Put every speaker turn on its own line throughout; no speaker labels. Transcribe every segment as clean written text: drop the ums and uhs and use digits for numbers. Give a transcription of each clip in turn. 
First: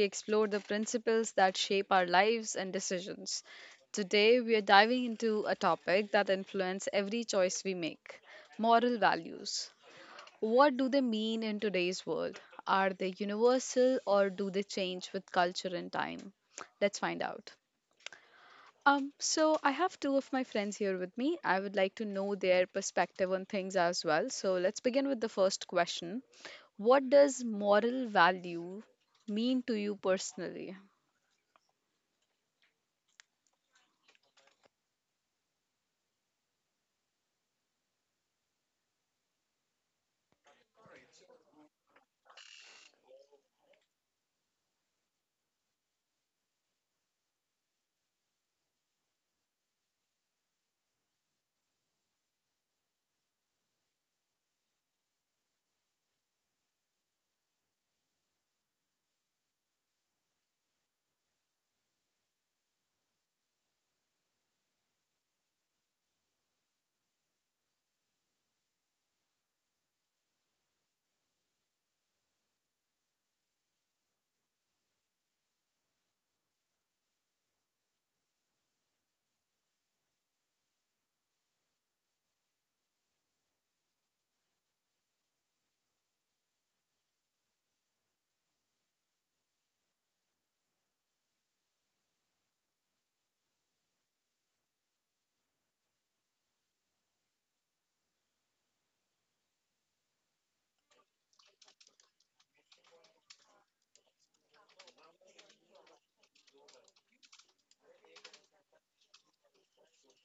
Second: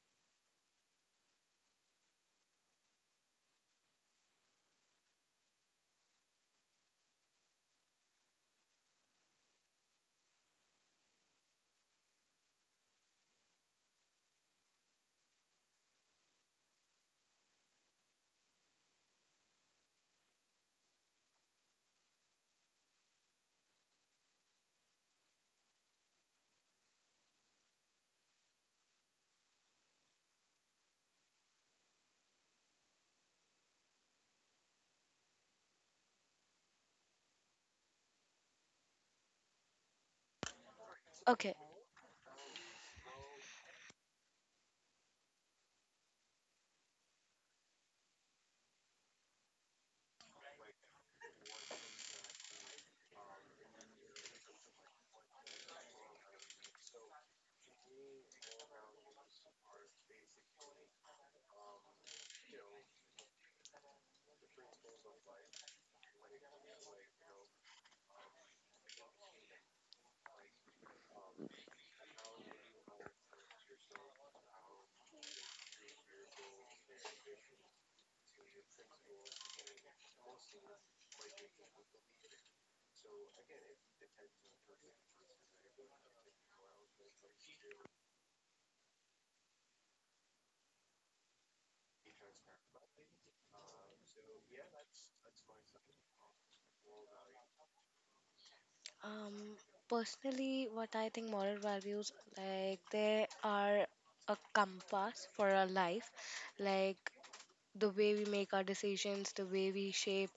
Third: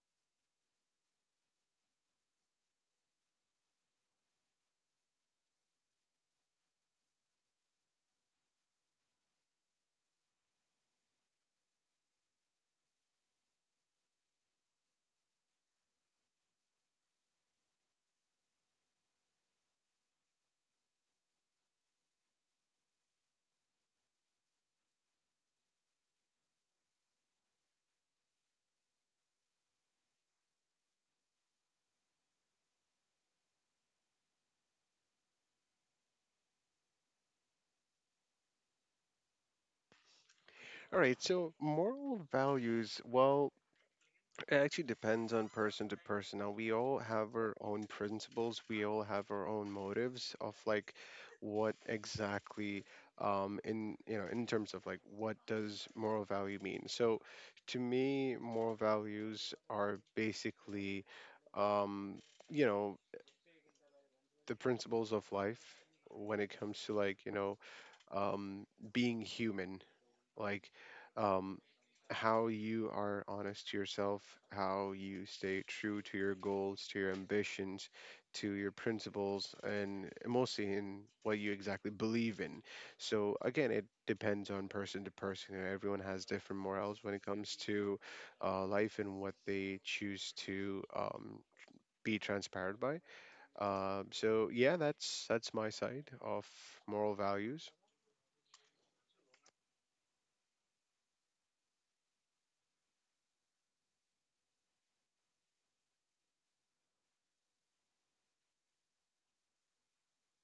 explore the principles that shape our lives and decisions. Today, we are diving into a topic that influences every choice we make: moral values. What do they mean in today's world? Are they universal or do they change with culture and time? Let's find out. So I have two of my friends here with me. I would like to know their perspective on things as well. So let's begin with the first question. What does moral value mean to you personally?
All right, so
Okay.
moral values, well, it actually depends on person to person. Now, we all have our own principles, we all have our own motives of like what exactly in you know, in terms of like what does moral value mean? So to me, moral values are basically um, you know, the principles of life when it comes to um being human, like um how you are honest to yourself, how you stay true to your goals, to your ambitions, to your principles, and mostly in what you exactly believe in. So, again, it depends on person to person. And Everyone has different morals when it comes to life and what they choose to. Be transparent by. So yeah, that's my side of moral values.
Um, Personally, what I think moral values like they are a compass for our life, like the way we make our decisions, the way we shape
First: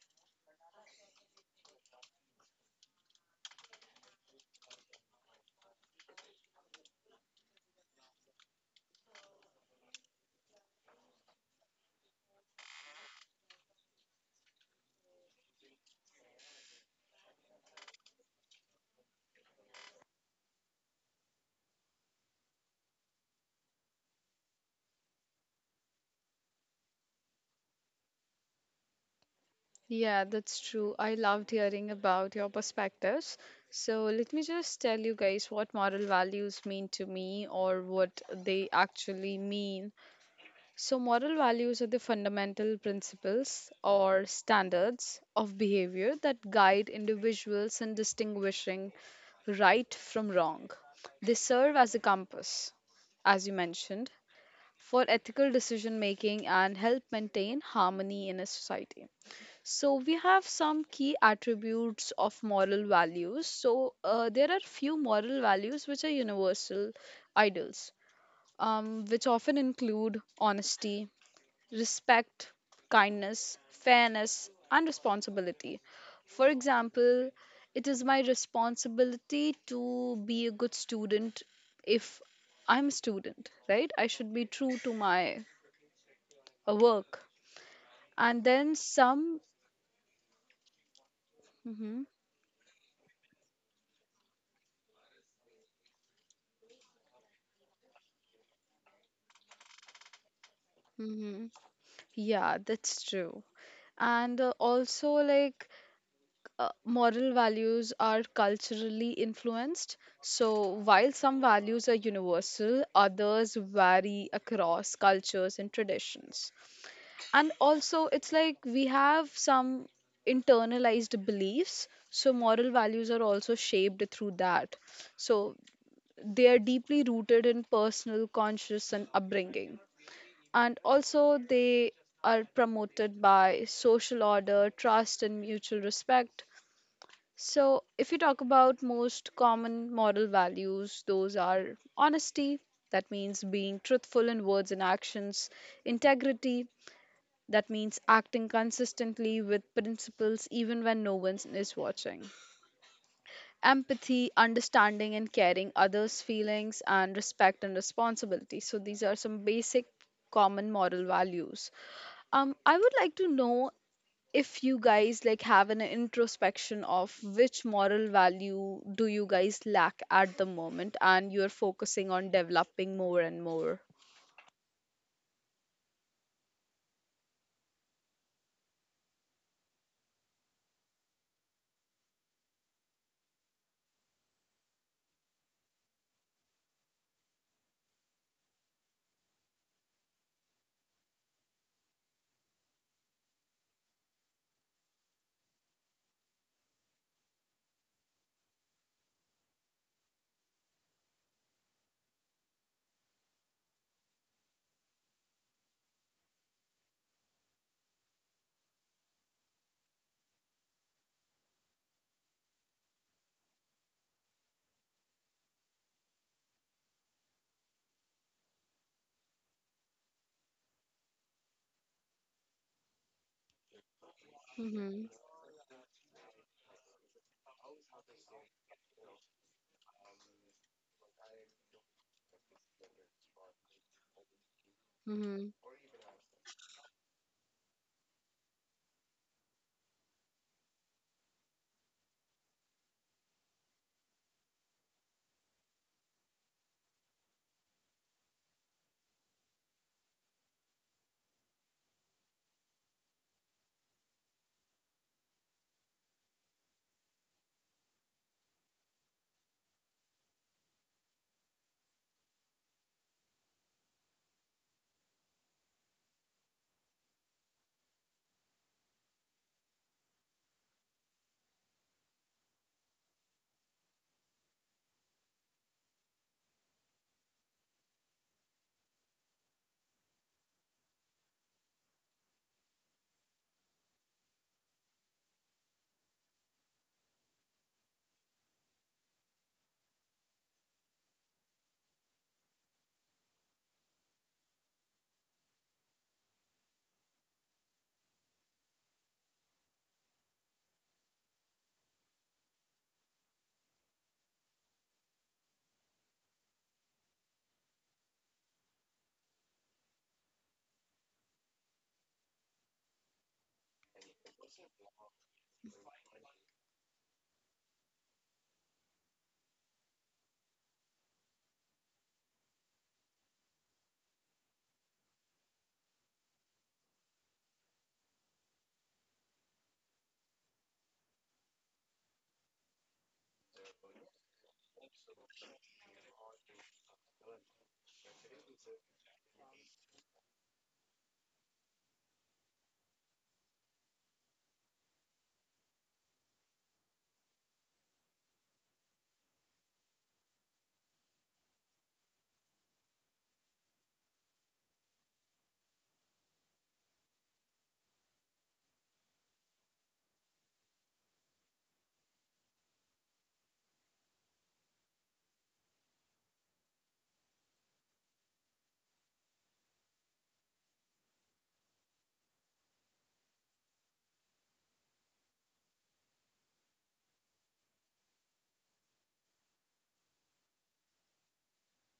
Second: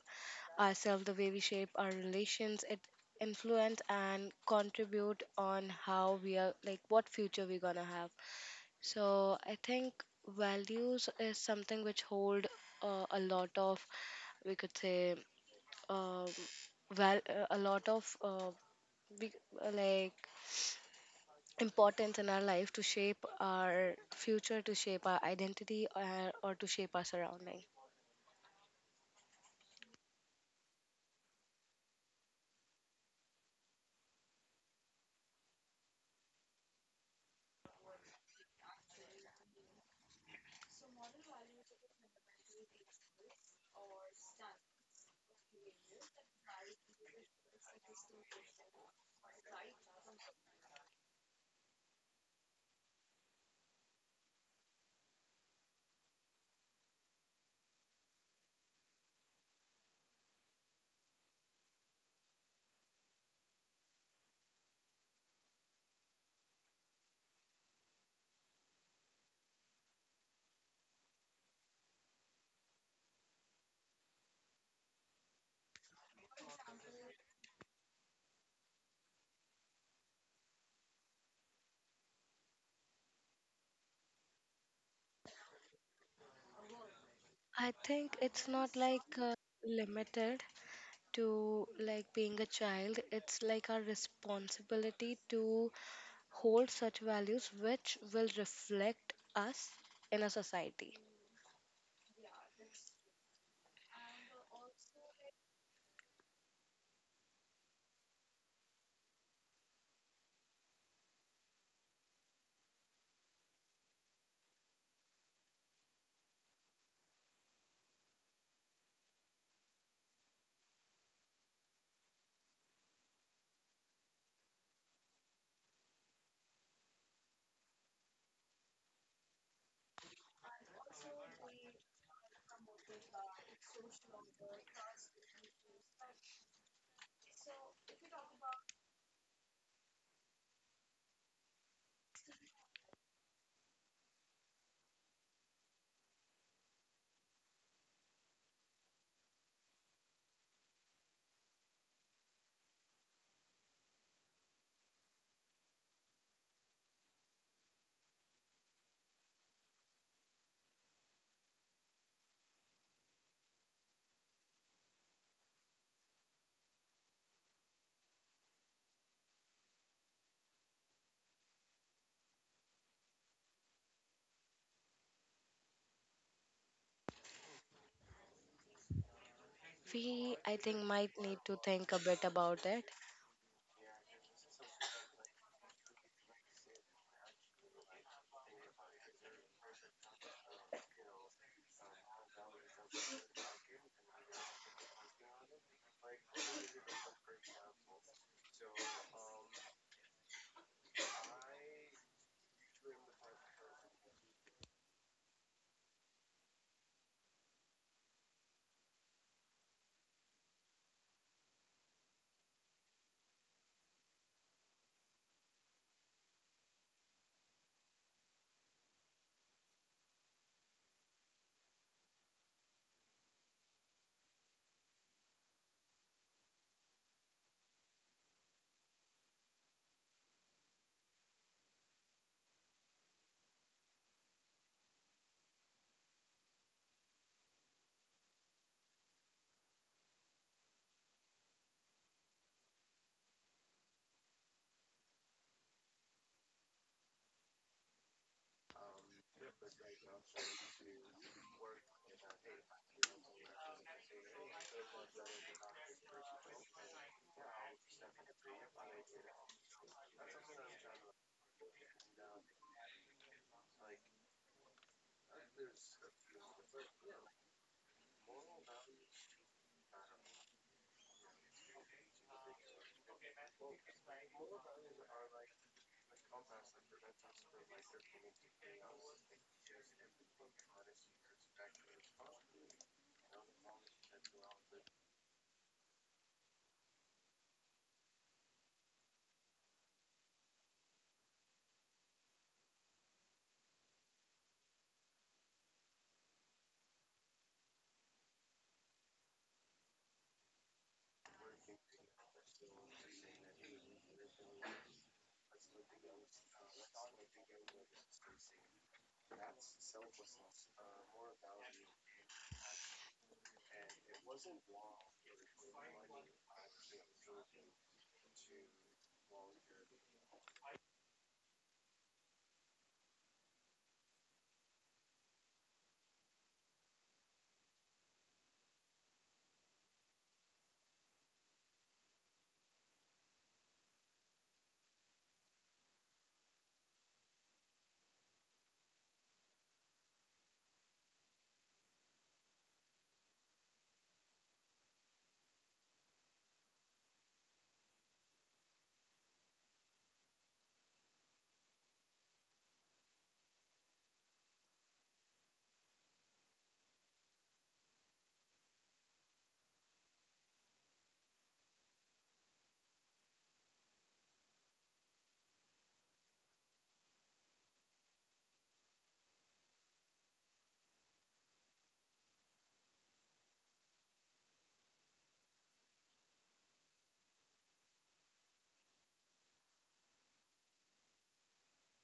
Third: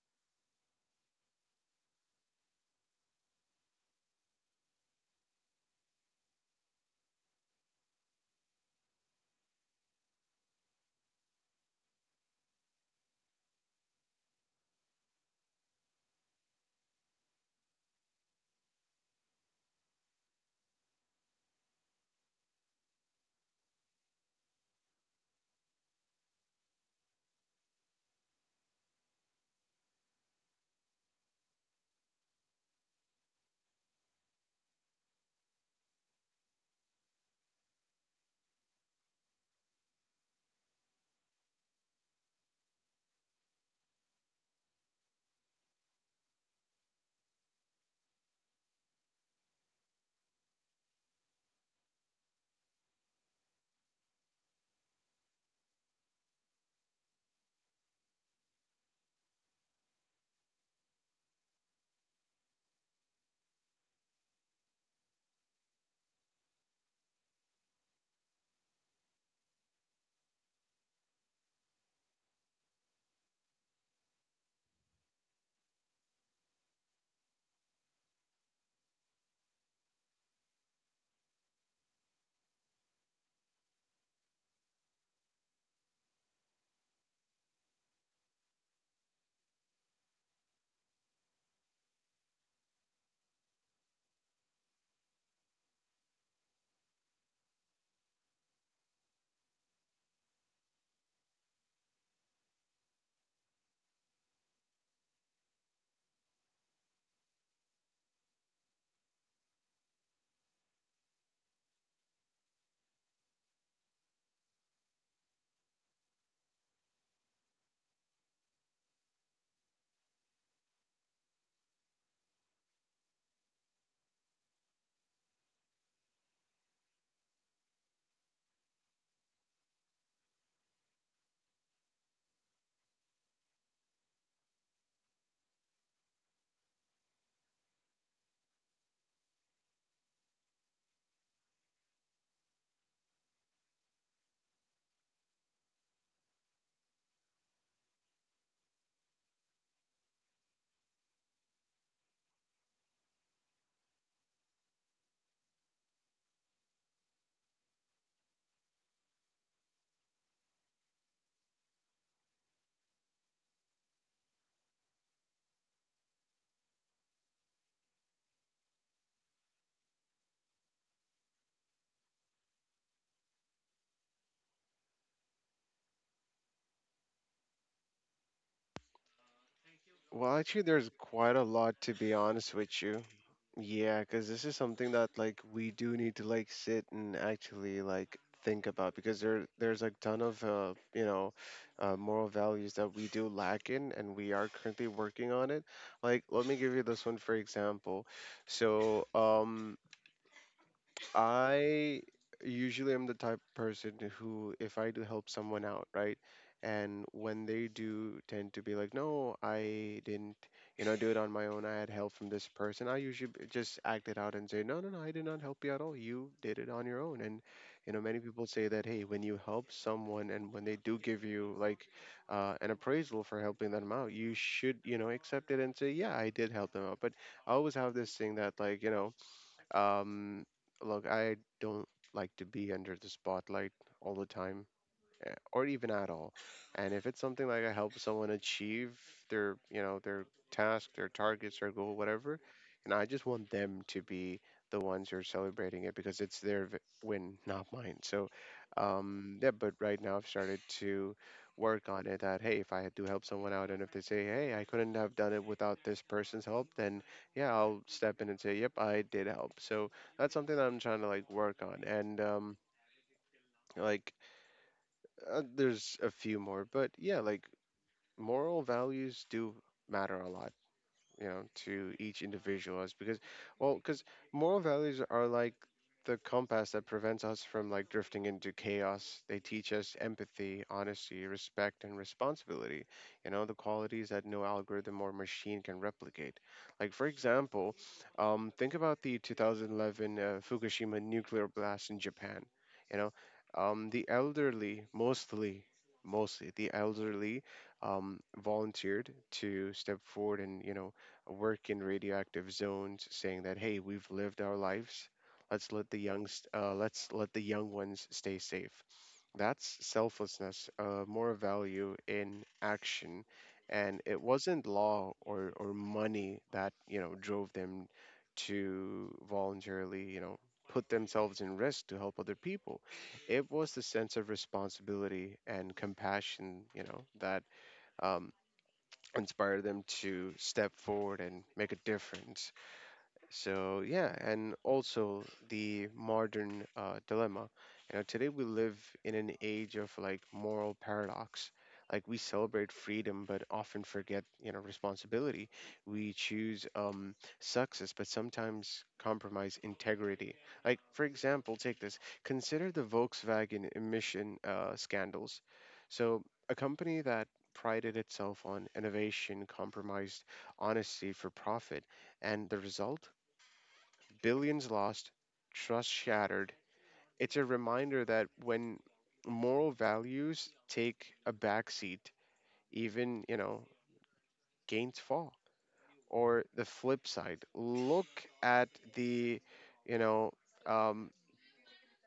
ourselves, the way we shape our relations. It influence and contribute on how we are like what future we're gonna have. So I think values is something which hold a lot of, we could say, um, a lot of big like importance in our life to shape our future, to shape our identity, or to shape our surrounding.
Yeah, that's true. I loved hearing about your perspectives. So let me just tell you guys what moral values mean to me or what they actually mean. So, moral values are the fundamental principles or standards of behavior that guide individuals in distinguishing right from wrong. They serve as a compass, as you mentioned, for ethical decision making and help maintain harmony in a society. So, we have some key attributes of moral values. So, there are few moral values which are universal ideals, which often include honesty, respect, kindness, fairness, and responsibility. For example, it is my responsibility to be a good student if I'm a student, right? I should be true to my work.
I think
And
it's
then
not like
some.
limited to
Hmm.
like being a child. It's like our responsibility to hold such values which will reflect us in a society.
Hmm. Yeah, that's true. And also, like, moral values are culturally influenced. So, while some values are universal, others vary across cultures and traditions. And also, it's like we have some internalized beliefs. So, moral values are also shaped through that. So, they are deeply rooted in personal conscious and upbringing. And also, they are promoted by social order, trust, and mutual respect. So, if you talk about most common moral values, those are honesty, that means being truthful in words and actions; integrity, that means acting consistently with principles even when no one is watching; empathy, understanding and caring others' feelings; and respect and responsibility. So, these are some basic common moral values. I would like to know if you guys like have an introspection of which moral value do you guys lack at the moment and you're focusing on developing more and more.
Well,
We i
actually,
think
there's
might
quite
need
a
to
lot
think
to
a
be
bit
honest
about
with
it.
you. Yeah, because this is something that like we do need to like sit and actually like think about because there's a ton of moral values that we do lack in, and we are currently working on it. Like, let me give you this one for example. So, I usually am the type of person who, if I do help someone out, right? And when they do tend to be like, no, I didn't, you know, do it on my own. I had help from this person. I usually just act it out and say, no, no, no, I did not help you at all. You did it on your own. And, you know, many people say that, hey, when you help someone and when they do give you an appraisal for helping them out, you should, you
Mm-hmm.
know, accept it and say, yeah, I did help them out. But I always have this thing that, um, look, I don't like to be under the spotlight all the time
Mm-hmm.
or even at all. And if it's something like I help someone achieve their, you know, their task, their targets, their goal, whatever, and I just want them to be the ones who are celebrating it because it's their win, not mine. So, yeah. But right now, I've started to work on it. That hey, if I do help someone out, and if they say, hey, I couldn't have done it without this person's help, then yeah, I'll step in and say, yep, I did help. So that's something that I'm trying to like work on. And like There's a few more, but yeah, like moral values do matter a lot, you know, to each individual, is because, well, because moral values are like the compass that prevents us from like drifting into chaos. They teach us empathy, honesty, respect, and responsibility, you know, the qualities that no algorithm or machine can replicate. Like for example, think about the 2011 fukushima nuclear blast in japan, you know, the elderly, mostly the elderly, volunteered to step forward and you know work in radioactive zones, saying that hey, we've lived our lives. Let's let the youngs, let the young ones stay safe. That's selflessness, more value in action, and it wasn't law or money that you know drove them to voluntarily, you know, put themselves in risk to help other people. It was the sense of responsibility and compassion, you know, that um, inspire them to step forward and make a difference. So yeah, and also the modern dilemma. You know, today we live in an age of like moral paradox. Like we celebrate freedom, but often forget you know responsibility. We choose success, but sometimes compromise integrity. Like for example, take this. Consider the Volkswagen emission scandals. So a company that prided itself on innovation compromised honesty for profit, and the result: billions lost, trust shattered. It's a reminder that when moral values take a backseat, even, you know, gains fall. Or the flip side, look at the, you know, um,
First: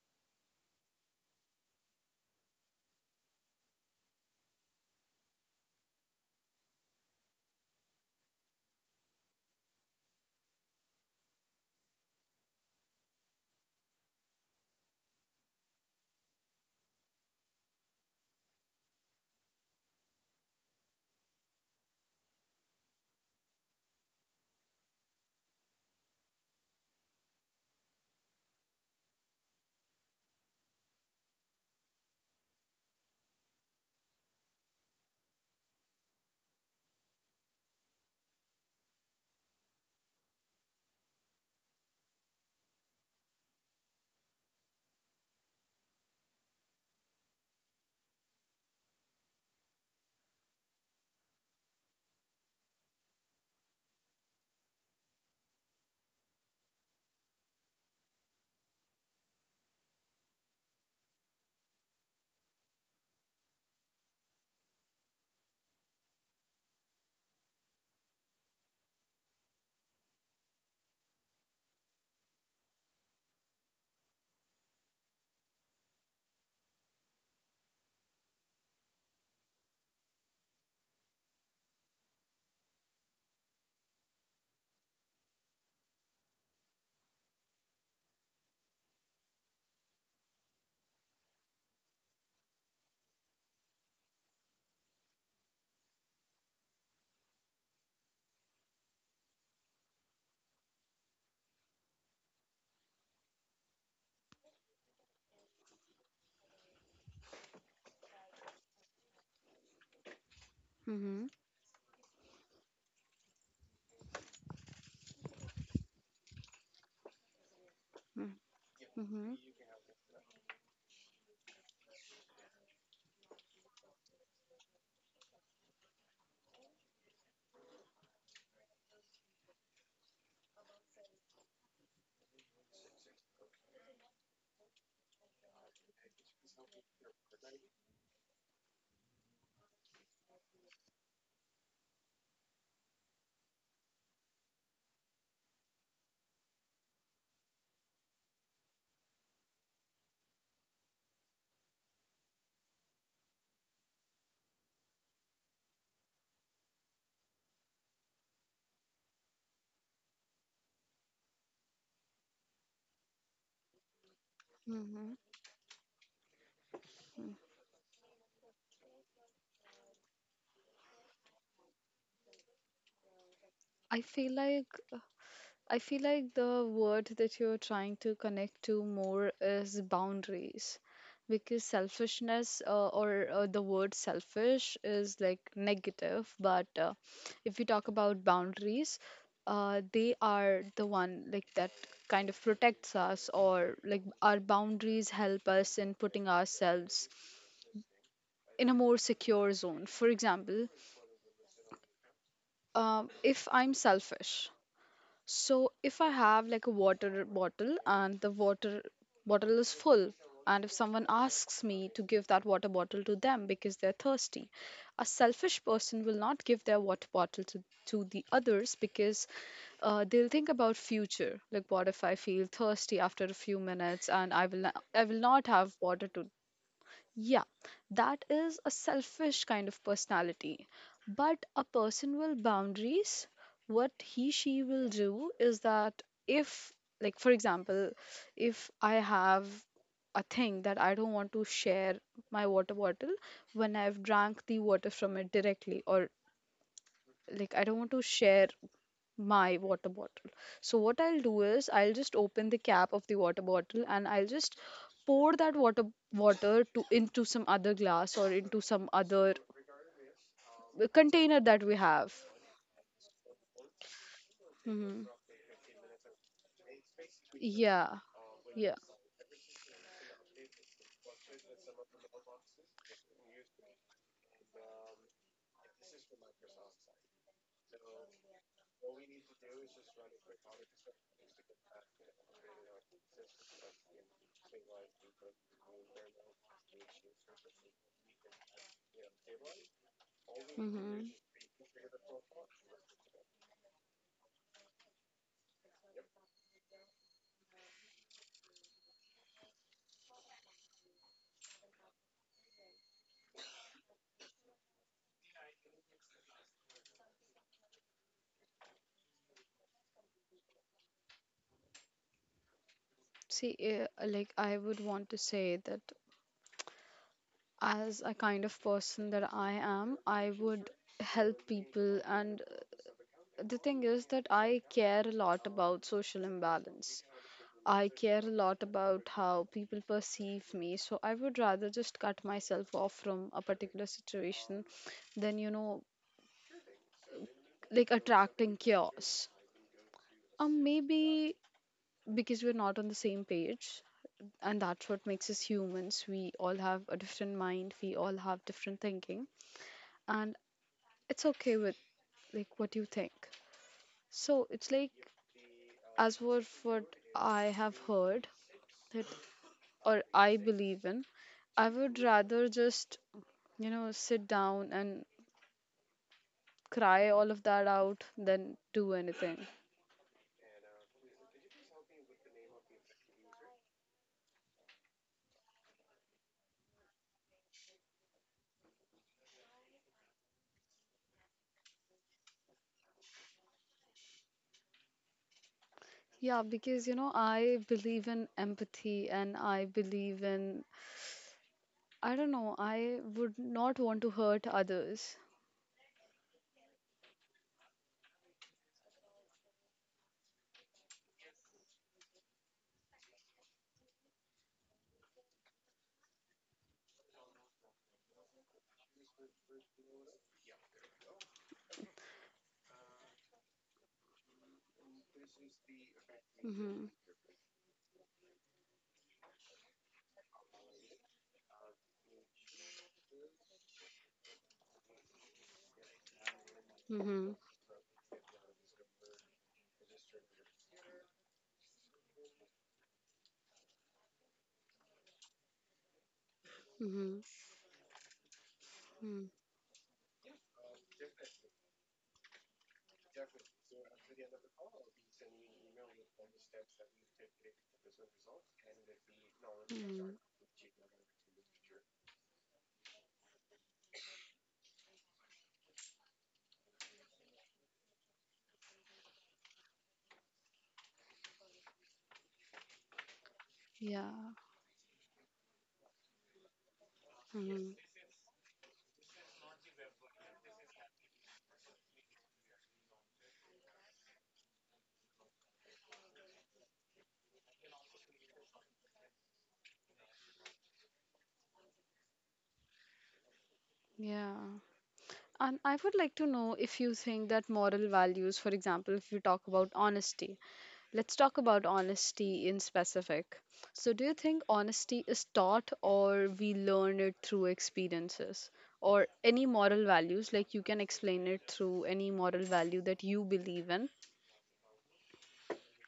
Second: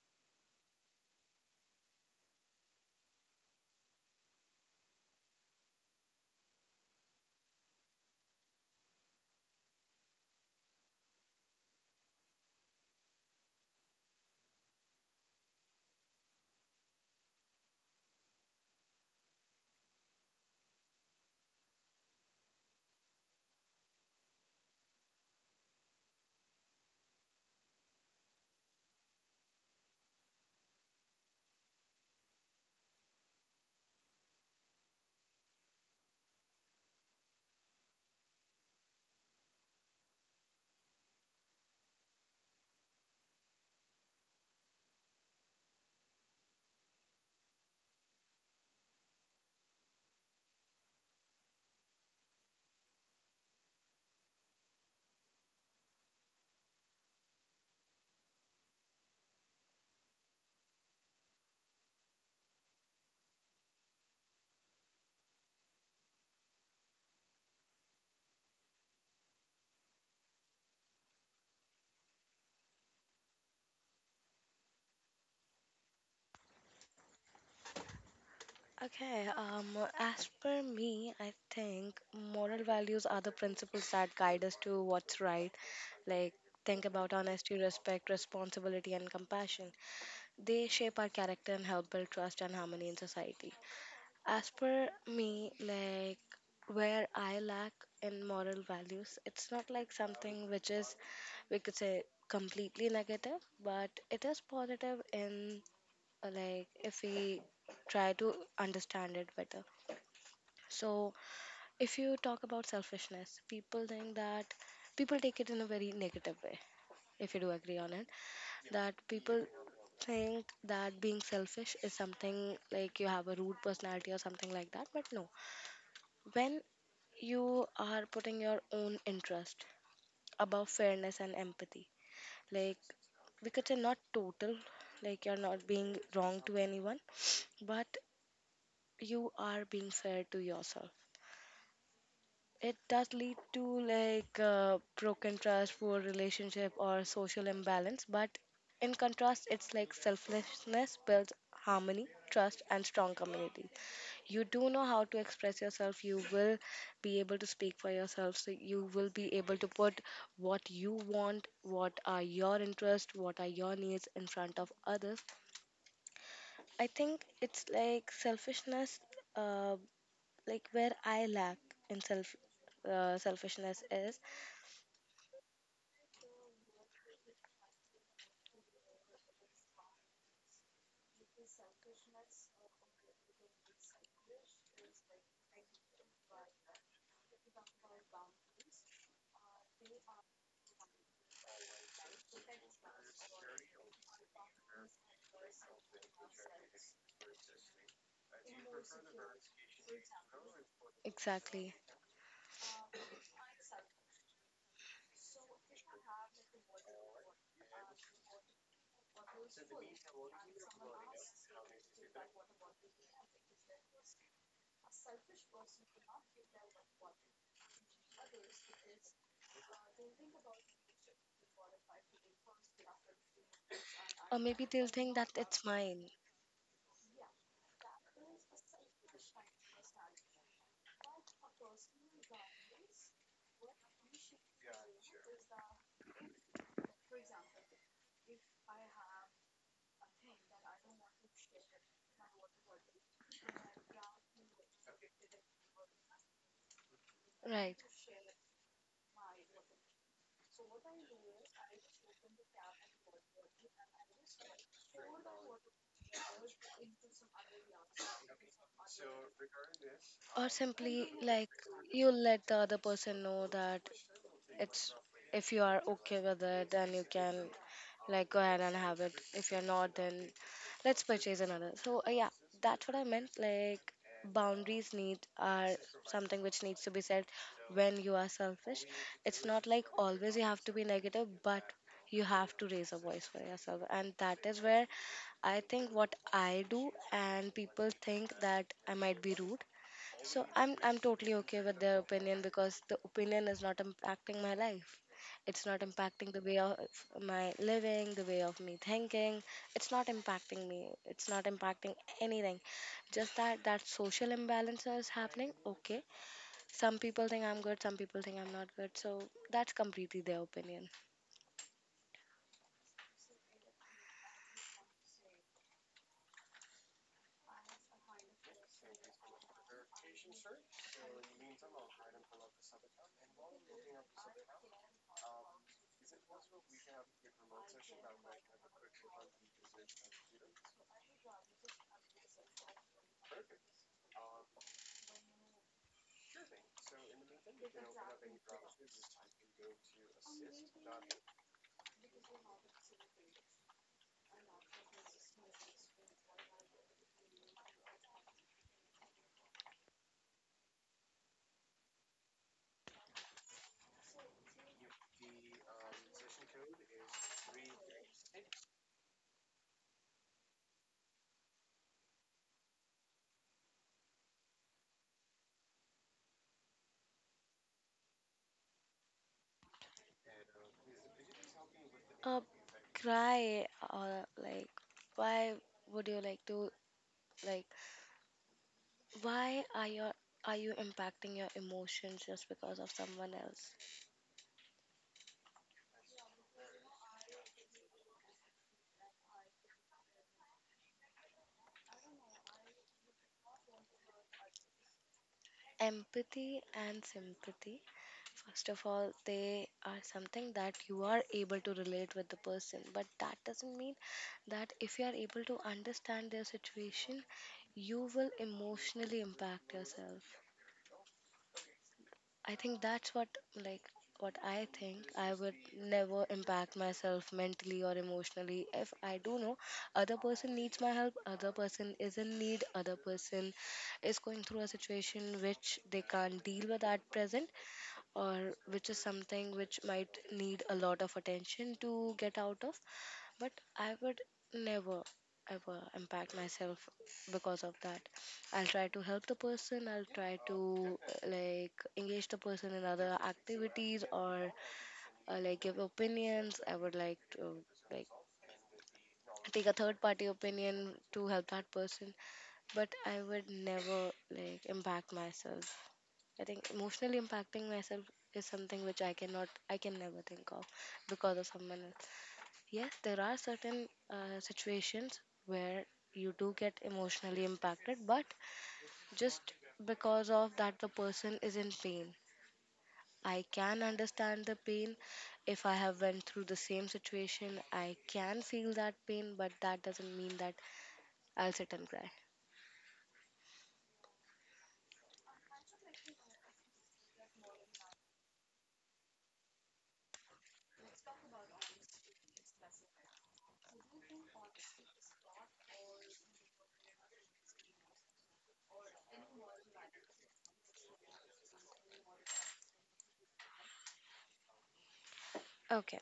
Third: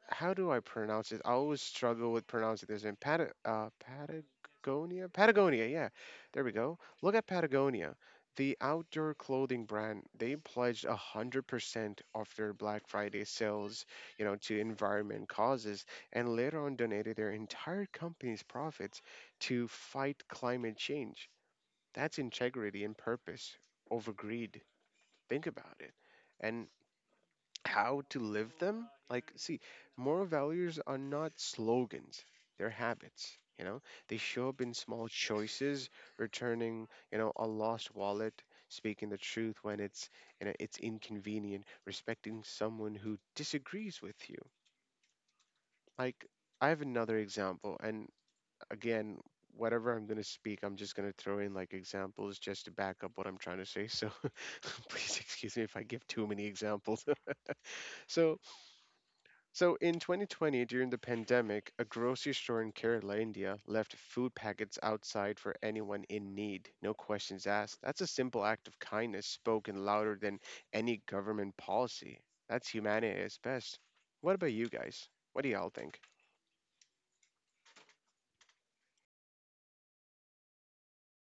how do I pronounce it? I always struggle with pronouncing this in Patagonia. Patagonia, yeah. There we go. Look at Patagonia. The outdoor clothing brand, they pledged 100% of their Black Friday sales, you know, to environment causes and later on donated their entire company's profits to fight climate change. That's integrity and purpose over greed. Think about it, how to live them. Like, see, moral values are not slogans, they're habits. You know, they show up in small choices: returning, you know, a lost wallet, speaking the truth when it's inconvenient, respecting someone who disagrees with you. Like, I have another example, and again, whatever I'm going to speak, I'm just going to throw in like examples just to back up what I'm trying to say. So please excuse me if I give too many examples. so So in 2020, during the pandemic, a grocery store in Kerala, India, left food packets outside for anyone in need, no questions asked. That's a simple act of kindness spoken louder than any government policy. That's humanity at its best. What about you guys? What do y'all think?
Okay, as per me, I think moral values are the principles that guide us to what's right. Like, think about honesty, respect, responsibility, and compassion. They shape our character and help build trust and harmony in society. As per me, like, where I lack in moral values, it's not like something which is, we could say, completely negative, but it is positive in like if we try to understand it better. So
Mm-hmm.
if you talk about selfishness, people think that, people take it in a very negative way. If you do agree on it, that people
Mm-hmm.
think that being selfish is something like you have a rude personality or something like that, but no, when you are putting your own interest above fairness and empathy, like because you're not total, like you're not being wrong to anyone, but you are being fair to yourself. It does lead to like broken trust, poor relationship, or social imbalance. But in contrast, it's like selflessness builds harmony, trust, and strong community. You do know how to express yourself. You will be able to speak for yourself. So you will be able to put what you want, what are your interests, what are your needs in front of others.
Mm-hmm.
I think it's like selfishness. Uh, like where I lack in self selfishness
I
is
feel like I feel like the word that you're trying to connect to more is boundaries, because selfishness or the word selfish is like negative, but if we talk about boundaries, they are the one like that kind of protects us, or like our boundaries help us in putting ourselves in a more secure zone. For example,
exactly,
if I'm selfish, so if I have like a water bottle and the water bottle is full, and if someone asks me to give that water bottle to them because they're thirsty, a selfish person will not give their water bottle to the others because they'll think about future. Like, what if I feel thirsty after a few minutes
or
and I
maybe
will
they'll
not,
think
I
that
will not
it's
have
mine,
water to. Yeah, that is a selfish kind of personality. But a person with boundaries, what he she will do is that if, like, for example, if I have a thing that I don't want to share my water bottle when I've drank the water from it directly, or like I don't want
right?
to share my water bottle. So what I'll do is I'll just open the cap of the water bottle and I'll just pour that water water to into some other glass or into some other
Or simply
container
like
that we have.
you let the other person know that
Hmm.
it's, if you are okay with it, then you can,
Yeah,
like, go ahead
yeah.
and have it. If you're not, then let's purchase another. So, yeah, that's what I meant. Like, boundaries need are something which needs to be set when you are selfish. It's not like always you have to be negative, but you have to raise a voice for yourself. And that is where I think what I do, and people think that I might be rude, so I'm
Hmm.
totally okay with their opinion because the opinion is not impacting my life. It's not impacting the way of my living, the way of me thinking. It's not impacting me. It's not impacting anything. Just that that social imbalance is happening. Okay. Some people think I'm good, some people think I'm not good. So that's completely their opinion.
See, like I would want to say that as a kind of person that I am, I would help people, and the thing is that I care a lot about social imbalance. I care a lot about how people perceive me, so I would rather just cut myself off from a particular situation than, like attracting chaos. Maybe because we're not on the same page, and that's what makes us humans. We all have a different mind, we all have different thinking, and it's okay with like what you think. So it's like, as for what I have heard that, or I believe in, I would rather just sit down and cry all of that out than do anything.
Uh, cry, or like why would you like to, like, why are your, are you impacting your emotions just because of someone else?
Yeah, because I believe in empathy and I believe in, I don't know, I would not want to hurt others.
Empathy and sympathy. First of all, they are something that you are able to relate with the person, but that doesn't mean that if you are able to understand their situation, you will emotionally impact yourself. I think that's what, like what I think, I would never impact
Mhm.
myself mentally or emotionally if I do know other person needs my help, other person is in need, other person is going through a situation which they can't deal with at
Mhm.
present or which is something which might need a lot of attention to get out of, but I would never ever impact myself
Mhm.
because of that. I'll try to help the
Mhm.
person, I'll try to like engage the person in other activities or like give opinions. I would like to, like, take a third party
Mhm.
opinion to help that person, but I would never like impact myself. I think emotionally impacting myself is something which I cannot, I can never think of because of someone else. Yes, there are certain
Yeah.
situations where you do get emotionally
Mhm.
impacted, but just because of that, the person is in pain. I can understand the pain. If I have went through the same situation, I can feel that pain, but that doesn't mean that I'll sit and cry.
Yeah. And I would like to know if you think that moral values, for example, if you talk about honesty. Let's talk about honesty in specific. So, do you think honesty is taught or we learn it through experiences or any moral values? Like, you can explain it through any moral value that you believe in.
Okay,